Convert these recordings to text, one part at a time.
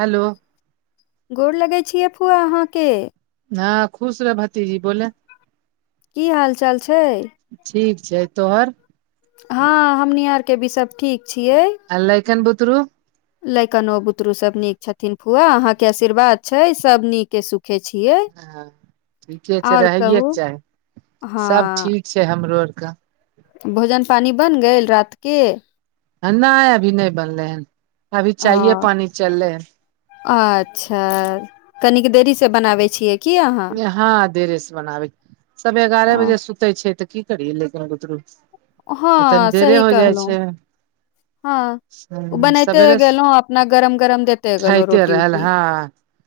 Hello गोर लागैत छियै फुआ अहाँके हँ खुश रह भतीजी बोल की हाल चाल छै ठीक छै तोहर हँ हमनी अरके भी सब ठीक छियै आ लैकन बुतुरु लैकन बुतुरु सब नीक छथिन फुआ अहा के आशीर्वाद छै सब नीक के सुख [unintelligible] हँ ठीके छै आओर रहैएके कहू चाही सब हँ ठीक छै हमरो अरक भोजन पानी बनि गेल रातिके नाए अभी नाए बनले हैन अभी चाय पानि चलले हैन अच्छ कनिक देरी से बनाबे छियै की अहाँ हन हँ देरे से बनाबै सभे अ, एगारह बजे सुते छै त की लैकन बुतुरु हँ सही कहलो हँ ओ हँ बनेते सबेरे गेलहो अपना गरम गरम देते गेलहुं रोटी उटी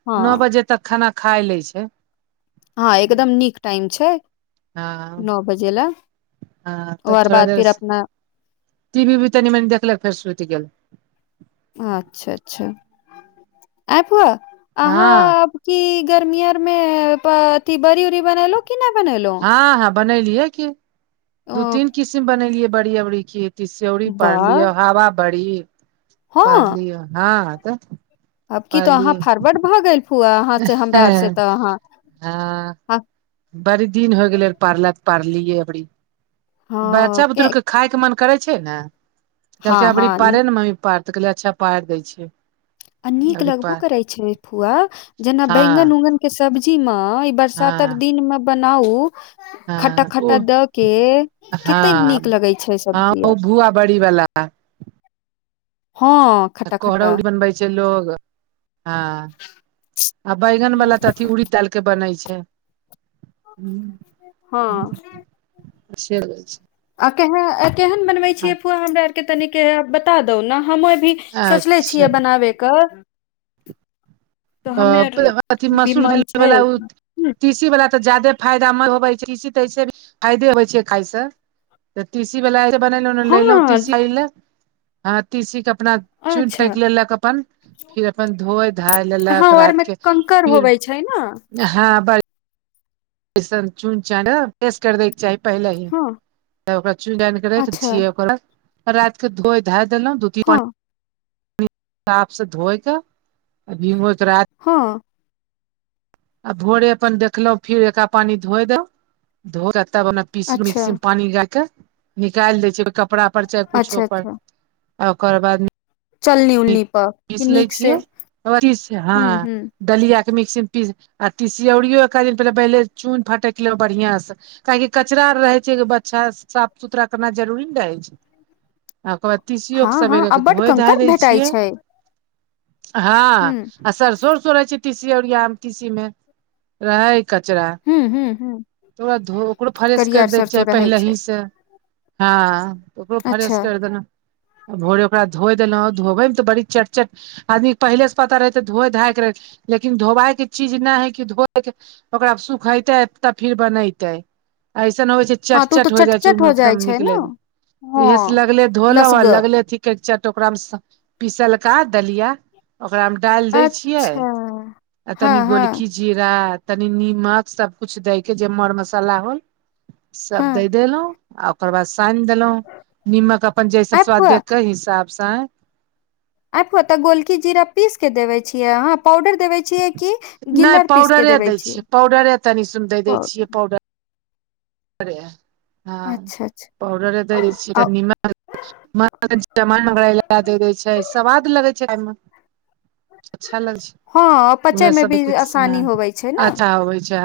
हँ नौ बजे तक खाना खाय ले छै हँ एकदम नीक टाइम छै [inaudible] नओ बजे गेलै हँ [unintelligible] तब ओकर थोड़ा बाद देर फिर अपना टी वी भी तनि मनि देखले फेर सुत गेल अच्छ अच्छ आइ फुआ हँ अहाँ कि गर्मी अर में अथी बड़ी उऊरी बनेलो की नहि बनेलो हँ हँ बनेलियए की ओ दू तीन किसिम बनेलियै बड़ी अबरी की तीसीयौरी पारलिय वाह हवा बड़ी पारलिय हँ तऽ। अबकी तो अहाँ पारलियै फोरवर्ड भए गेल फुआ अहाँ से हमरा आर से तऽ अहाँ हँ बड़ी दिन हो गेलै पारल तऽ पारलियै अबरी हँ बच्चा के बुतुरुके खायके मन करै छैय ने कहलकै हँ अबरी हँ पारे ने मम्मी पार तऽ कहलियै अच्छा पार दै छियै। आ नीक अबरी लगबो पार करे छैय फुआ जेना हँ बैंगन उंगन के सब्जी में बरसातक हँ दिनमे बनाउ खट्टा हँ ओ खट्टा दऽ के कतेक हँ नीक लगै छैय हँ सब्जी ओ आर भुआ बड़ी वाला हँ खट्टा खट्टा कोरगौर बनबै छैय लोग। हँ आ बैगन बाला तऽ अथी उड़ीद दाल के बनबै छैय। हूं हँ हूं से [unintelligible] आ के केहन बनबै छियै फुआ हमरा आरके तनिक बता दू ने हमें भी सोचले छियै बनाबैके। अथी भी मसूर मन छै [unintelligible] हुं, तीसी वला तऽ जाादे फायदामन्द होबै छैय तीसी तऽ ऐसे भी फायदे होबे छैय खाायस। तऽ तीसी वला जे बनेलहु लयलहुँ हँ तीसी लय ले हँ तीसी के अपना चुनि अच्छा पकि लेलक अपन फिर अपन धोए धाय हँ लेलक आरमे रतिके कंकड़ फिर होबै छै ने ह [unintelligible] [unintelligible] पहिलही हँ ओकरा चुनि चान के रख दै अच्छा छियै ओकरा रात के धोई धा देलहुं। हँ [unintelligible] से धोएके आ भीगो राति हँ आ भोरे अपन देखलहु फिर एकरा पानी धोए दव धोक तब ओना पीस अच्छा मिक्सी मे पानी गायके निकालि देै छैय कपड़ा पर चाहे कुछो अच्छा पर अच्छा आ ओकर बाद चलनी उलनी पर [unintelligible] पीस कि लै नीक से छियै हूँ हँ। हूँ दलिया के मिक्सी मे पीस आर तिसियोरियोके एक दिन पहिले पहिले चून फटक लेब बढ़ियांसे। ताकि कचरा आर रहै छैय बच्छा साफ सुथरा करना जरूरी ने रहै छैय। आ ओकर बाद हँ तीसियोके हँ आ सबेरेके बड धोए धा कंकड़ दै छी। भेटाइ छै हँ हूँ आ सरसो उरसो रहै छैय तीसी ओरिया मे तीसी में रहै कचरा। हूँ हूँ हूँ तऽ ओकरा धो ओकरो फ्रेश करियर करि दयके सरसो चाही रहै छै पहिलेसे हँ। ओकरो फ्रेश अच्छा करि देलहुँ भोरे ओकरा धोइ देलहुँ धोबयमे तऽ बड़ी चट चट आदमीके पहिले से पता रहै तऽ धोए धायके रह लेकिन धोबायके चीज नहि है कि धोएके ओकरा सुखेतै तब फिर बनैते ऐसन न होइ छैय। हँ चट तू तऽ चट हो जाइ छैय चटचट ओ जाइ एकदम छै ने निकले हँ इहेसे लगले धोलव आ लसगर लगले थी क चट ओकरामे पिसलका दलिया ओकरामे डालि दै छियै अच्छा आ हँ तनि हँ गोलखी जीरा तनि नीमक सबकुछु दै के जे मर मसाला होल सब हँ दै देलहुँ आ ओकर बाद सान देलहु निमक अपन जैस आबि हुआ स्वादके हिसाबसँ [unintelligible] गोलकी जीरा पीस के देबै छीयै अहां पाउडर देबै छियै कि नहि गिलर पीसके पाउडरे देबै दै छियै? पाउडरे तनि सुन [unintelligible] अच्छा अच्छा पाउडर दै [unintelligible] जरा लगा द दै छै स्वाद लगैत छै एहिमे [unintelligible] [inaudible] अच्छा लगै छै हँ उहै पचय मे सब भी आसानी होवे छै ने अच्छा होइ छै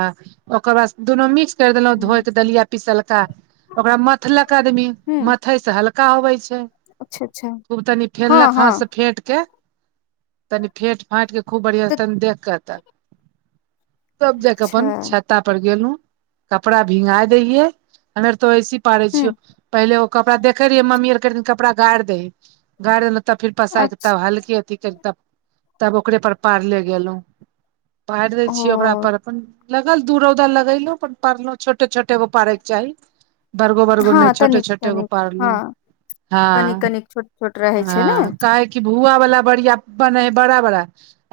ओकर बाद दुनू मिक्स कर देलहुं धोइ के दलिया पीसलका ओकरा मथलक आदमी ह मथइ से हल्का होबै छै अच्छा अच्छा खूब तनी हँ फेनलक हँ हाथ से फेट कै तनी फेट फाटकै खूब बढ़िया से तनी देखतऽ तब जाक अच्छा अपन छत्ता पर गेलहु कपड़ा भींगा दै हियै हमेर तो ओहिसँ पाड़य छियो ह पहिले ओ कपड़ा देखे रहियै मम्मी आर दिन कपड़ा गारि दहि है गारि देेल तब फिर पसायर के अच्छा तब हल्की अथी कर तब ओकरे पर पार ले गेलहु पारि दै छियै ओकरा ओ पर अपन लगल दू रौदा लगेलो अपन पड़लौ छोटे छोटे गो पारक चाहि बर्गो बरगो हँ नहि छोटे तनिक छोटेगो तनिक पारलहु हँ कनिक हाँ कनिक छोट पोट हँ कहे की भुआवला बरिया बनै हैय बड़ा बड़ा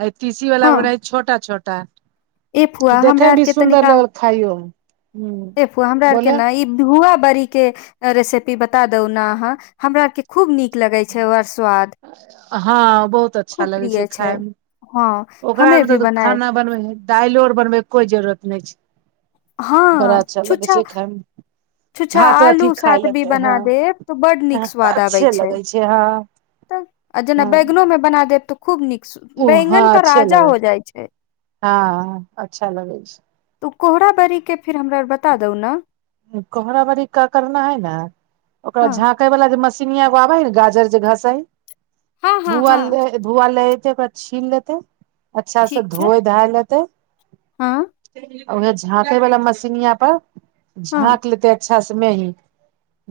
आ तीसी वाला हँ बनै हं छोटा छोटा ए फुआ कि हमरा देखेमे भी आरके सुन्दर तनिका लगल खाइयोमे हमरा आरके ने ई धुआ बड़ी के रेसिपी बता दू ने अहाँ हमरा आर के खूब नीक लगे छै ओर स्वाद हँ बहुत अच्छा खूब लगै प्रिय खाय छै मे हँ ओकरा हमे आरमे भी तऽ बनायब खाना बनबै हइ दालो आर बनबैके कोइ जरूरत नहि छै बड़ा हँ अच्छा लगे छुच्छा छै खायमे छुच्छा भात अथी आलू खा साथ भी लेते है बना देब तऽ बड नीक अच्छे लगै छै हं त आ जेना बैगनों में बना देब त खूब नीक ओ हँ बैंगन तऽ अच्छे राजा लगे हो जाइ छै हँ अच्छा लगै छै तऽ ओ कोहरा बरीके फेर हमरा बता दू ना कोहरा बरी का करना है न ओकरा हँ झाँक पके वाला जे मशीनिया जे एगो आबे है गाजर जे हँ [unintelligible] हँ हँ धुआ लए एते ओकरा छिल लेते अच्छा से ठीक छै धोए धा लेतै हँ उहै झाँकै वाला मशीनिया पर हँ झाँक लेतै अच्छा से मेही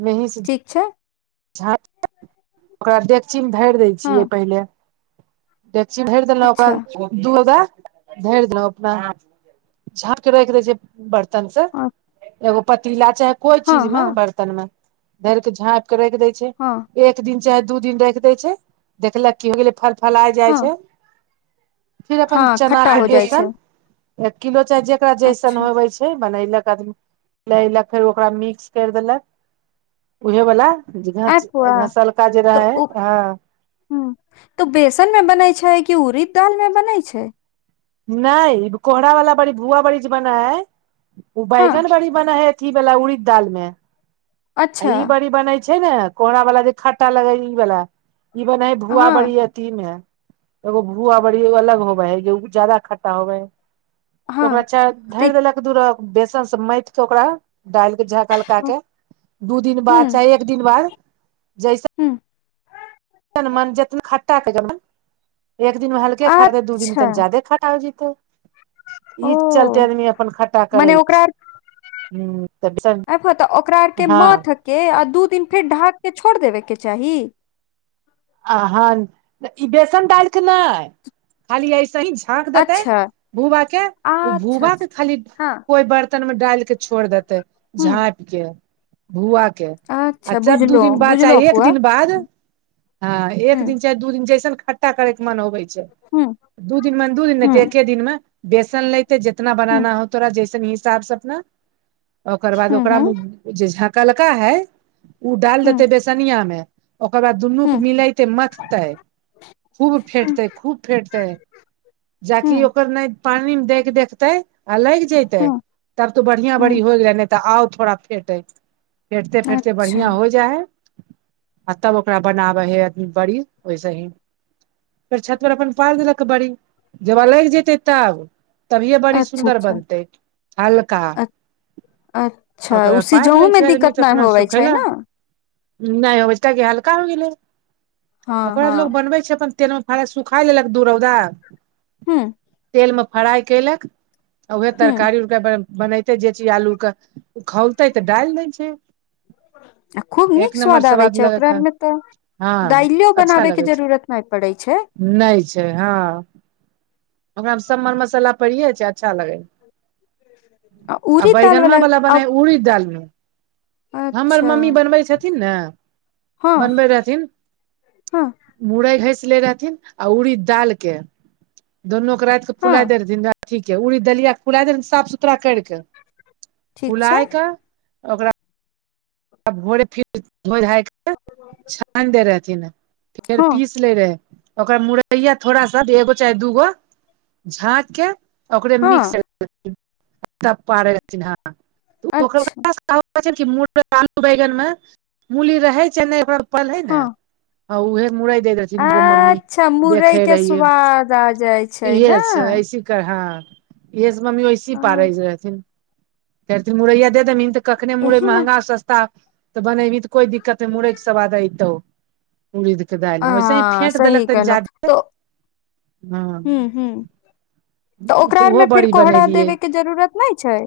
मेही से ठीक छै झाँ ओकरा डेकचीमे धरि दै छियै हँ पहिले देखची धरि देल ओकरा अच्छा दू धरि देलहु अपना झाँप के रखै द छै बत बर्तन से एगो पतीला चाहे कोई हँ चीज मे हँ बत बन मे धर के झाप के राखि दै छै हँ एक दिन चाहे दू दिन राख देै छै देखलक की हो गेलै फल फलाइ हँ जाइ छै फिर अपन हँ चना खट्टा के हो जाइ छै बेसन एक किलो चाय जेकरा जैसन अच्छा होवे छै बनलक आदमी लैलक फेर ओकरा मिक्स कर देलक उहे वला घ आ पुआ घसलका जे रह तऽ है ओ हँ ह तो बेसन में बनै छै कि उरीद दाल में बनै छै नहि कोहरा वाला बड़ी भुआ बड़ी जे बनाए है ओ हँ बैगन बड़ी बना है अथी बाल उड़िद दाल में आ अच्छा ई बारी बनै छै छै ने कोहरा वाला जे खट्टा लग ई वाला ई बने हैं भुआ हँ बरी है एगो भूआ बरी अलग होबै है ज्यादा खट्टा होबै है ओकरा हँ चार तऽ धरि देलक दूरा बेसन से माइथ के ओकरा डालिक के झाका ह दू दिन बाद चाहे एक दिन बाद जैसे ह्म तन मन जतन खाटा क ज एक दिन हलके खट दे दू दिन अच्छा तनी जादे खाटा हो जतै ओ ई चलते आदमी अपन खट्टा करे छै ह तऽ बेसन त ओकरा आर के हँ मत के आ दू दिन फेर ढाक के छोड़ देबे के चाही आहन ई बेसन डालिके ने खाली ऐसे ही थाक देते अच्छा भूआ के ओ अच्छा भूआ के अच्छा खाली हँ कोई बर्तन में डाल के छोड़ देते झाँप के भूआ के ह अच्छा दू बुझलो दिन बाद बुझलो चाही एक फुआ दिन बाद हँ ह एक दिन चाहे दू दिन जैसन खट्टा करे के मन होबे छै ह दू दिन मऽ दू दिन ह न त ह एके दिन मे बेसन लेते जितना बनाना ह हो तोरा जैसे नी हिसाबसँ अपना ओकर बाद ओकरा मे जे झकलका हय ओ डाल ह ह देते बेसनिया में ओकर बाद दुनू ह मिलैते मथतै खूब फेटतै खूब फेटतै हूँ जाकि ओकर नहि पानिमे देके देखतै आ लागि जेतै हूँ तब तो बढ़िआँ बढ़ी हूँ होइ गेलै नहि तऽ आउ थोड़ा फेटै फेटते फेटते अच्छा बढ़िआं हो जाइ हय आ तब ओकरा बनाबै हइद बड़ी ओहिसे ही फेर छत पर अपन पारि देलक बड़ी जब अलगि जेतै तब तभिए बड़ी अच्छा सुन्दर अच्छा बनते हल्का अ- अच्छा ओ ओकर पाइर लै सिझहुमे छै आदमी दिक्कत तऽ नहि अपना होबै सुखै छै लए ने नहि ओय से की हलका हो गेलय हँ ओकरा लोक हँ बनबै छै अपन तेल मे फड़ सुखा लेलक दू रौदा ह्म्म तेल मे फ्राई केलक आ उएहे हूँ तरकारी उरकार बनेते जे चीज आलू के खौलते तऽ डालि दै छै आ खूब एक नीक नम्बर स्वाद आबै छै लग ओकरा क आरमे तऽ हँ दाइलियो अच्छा बनाबयके लगै छै जरूरत नहि पड़ैत छै नहि छै हँ ओकरा मे सब मे मसाला पड़ियए जाय छै अच्छा लगे आ उड़ीद दाल बैगनमा वाला बला आ बना उड़ी दालमे हमर अच्छा मम्मी बनबै छथिन ने हँ हँ मुरै घस ले रहथिन आ उड़ीडाल के दोनू के राति के हँ फुला दे रहथिन ठीक ह उड़ी दलिया के फुला दे साफ सुथरा कर के ठीक छै फुलाय के ओकरा आ भोरे फिर धो धायके छैन दे रहथिन फेर हँ पीस ले रहे ओकर मुरैया थोड़ा सा एगो चाहे दूगो झाँक के ओकरे हँ मिक्स पथि हकर अच्छा कह छै मू आलू बैगनमे मूली रहै छै नहि ओक पलै हँ ने आ उहे मुड़इैै जगो मम्मी अच्छा मुरई देखे के रहियै स्वाद आ जाइ इहे ने छै ऐसे ह इह मम्मी वैसी पारे रहथिनथिन मुरैया दे दे कखने मुरै एहि ने मंहगा सस्ता तऽ बनेबही तऽ कोइ दिक्कत नहि मुरै के स्वाद अयतौ उड़दके दालमे वैसे ही आ फेँट देलक सही तनि जा्यदे हू हू तऽ ओकरा आर ओहो मे फेर बड़ी कोहरा बनेलियै देबे के जरूरत नहि छैय।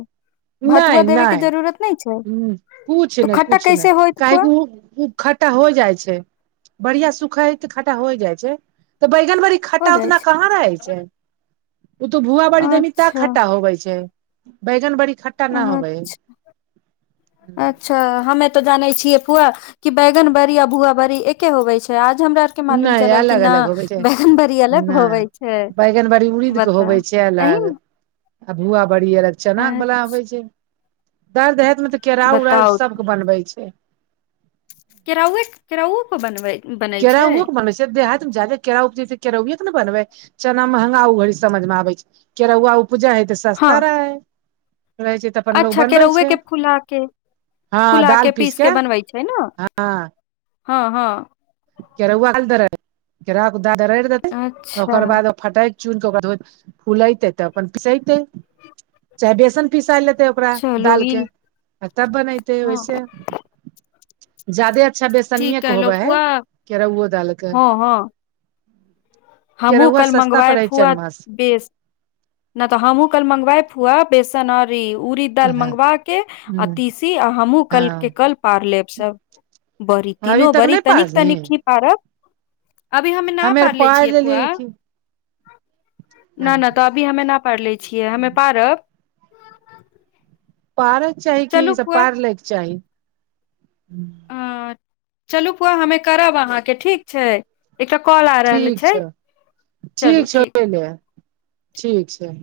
भतुआ नहि देबे के नहि जरूरत नहि छैय? ह कुछ नहि कुछ नहि कहे फुआ की ऊ ऊ खट्टा हो जाइ छैय बढ़िया सुखै हय तऽ खट्टा हो जाइ छैय तऽ बैगन बड़ी हो खट्टा जाइ उतना छै कहाँ रहै छैय ओ तो भुआ बड़ी दमी तै अच्छा खट्टा होबे छैय। बैगन बड़ी खट्टा ना होबै। हइ अच छा हमे तो जानै छियै पुआ कि बैगन बड़ी आ भुआ बड़ी एके होबै छैय आज हमरा के मालूम नहि चलल कि अलग अलग होबै नहि छै बैगन बड़ी अलग होवै छैय नहि बैगन बड़ी उड़ीद बताऊ। [unintelligible] आ भुआ बड़ी अलग चना बला होबै छैय दर देहातमे तऽ केराउ उराउ बताउ सबके बनबै छैय। केराउए केराउ पर बनबे। केराउहो के बनबै छ देहातमे जादे केराउ उपजय केराउए के ने बनबे चना महंगा ओ घड़ी समझ मे आबे छैय। केरौआ उपजै है तऽ हँ सस्ता रहै रहै छैय तऽ अपन लोग अच्छा बनबै केरोउए छै के फुला के फुला के पीस के बनबै छैय ने? हँ हँ केरउआ [unintelligible] केराउ दररी देतै अच्छा ओकर बाद फटैक चुन केऽ ओकरा धो फूलेते तऽ अपन पिसेते चाहे बेसन पिसा लेते ओकरा चलू ई दालके आ तब बनैते हँ वैसे जादे अच्छा ठीक बेसनियेके कहलौं होबै है फुआ केरहुओ दाल क हमहूँ कली मंगवायब पड़ै छै फुआ चनमास बेस नहि तऽ हमहुँ काल मंगवाय फुआ बेसन अर ई उरी दाल हँ मंगवा के आ तीसी आ हमहूँ कल के हँ कल पार लेब सब। बरी तीनो अभी तक बरी नहि तनिक तनिक पारली खी पारबीबी अभी हमना हमे आर पारले पारि छियै फुआ लेलियै की नही नहि तऽ अ अभी हमे ना पारले छियै हमे पारब पारैके चाही कि ई चलू सब फुआ पार लैके चाही। अ चलू फूआ हमे करब अहाँके ठीक छैय। एकटा कॉल आ रहल ठीक छैय छौ चलू ठीक [unintelligible] ठीक छैय।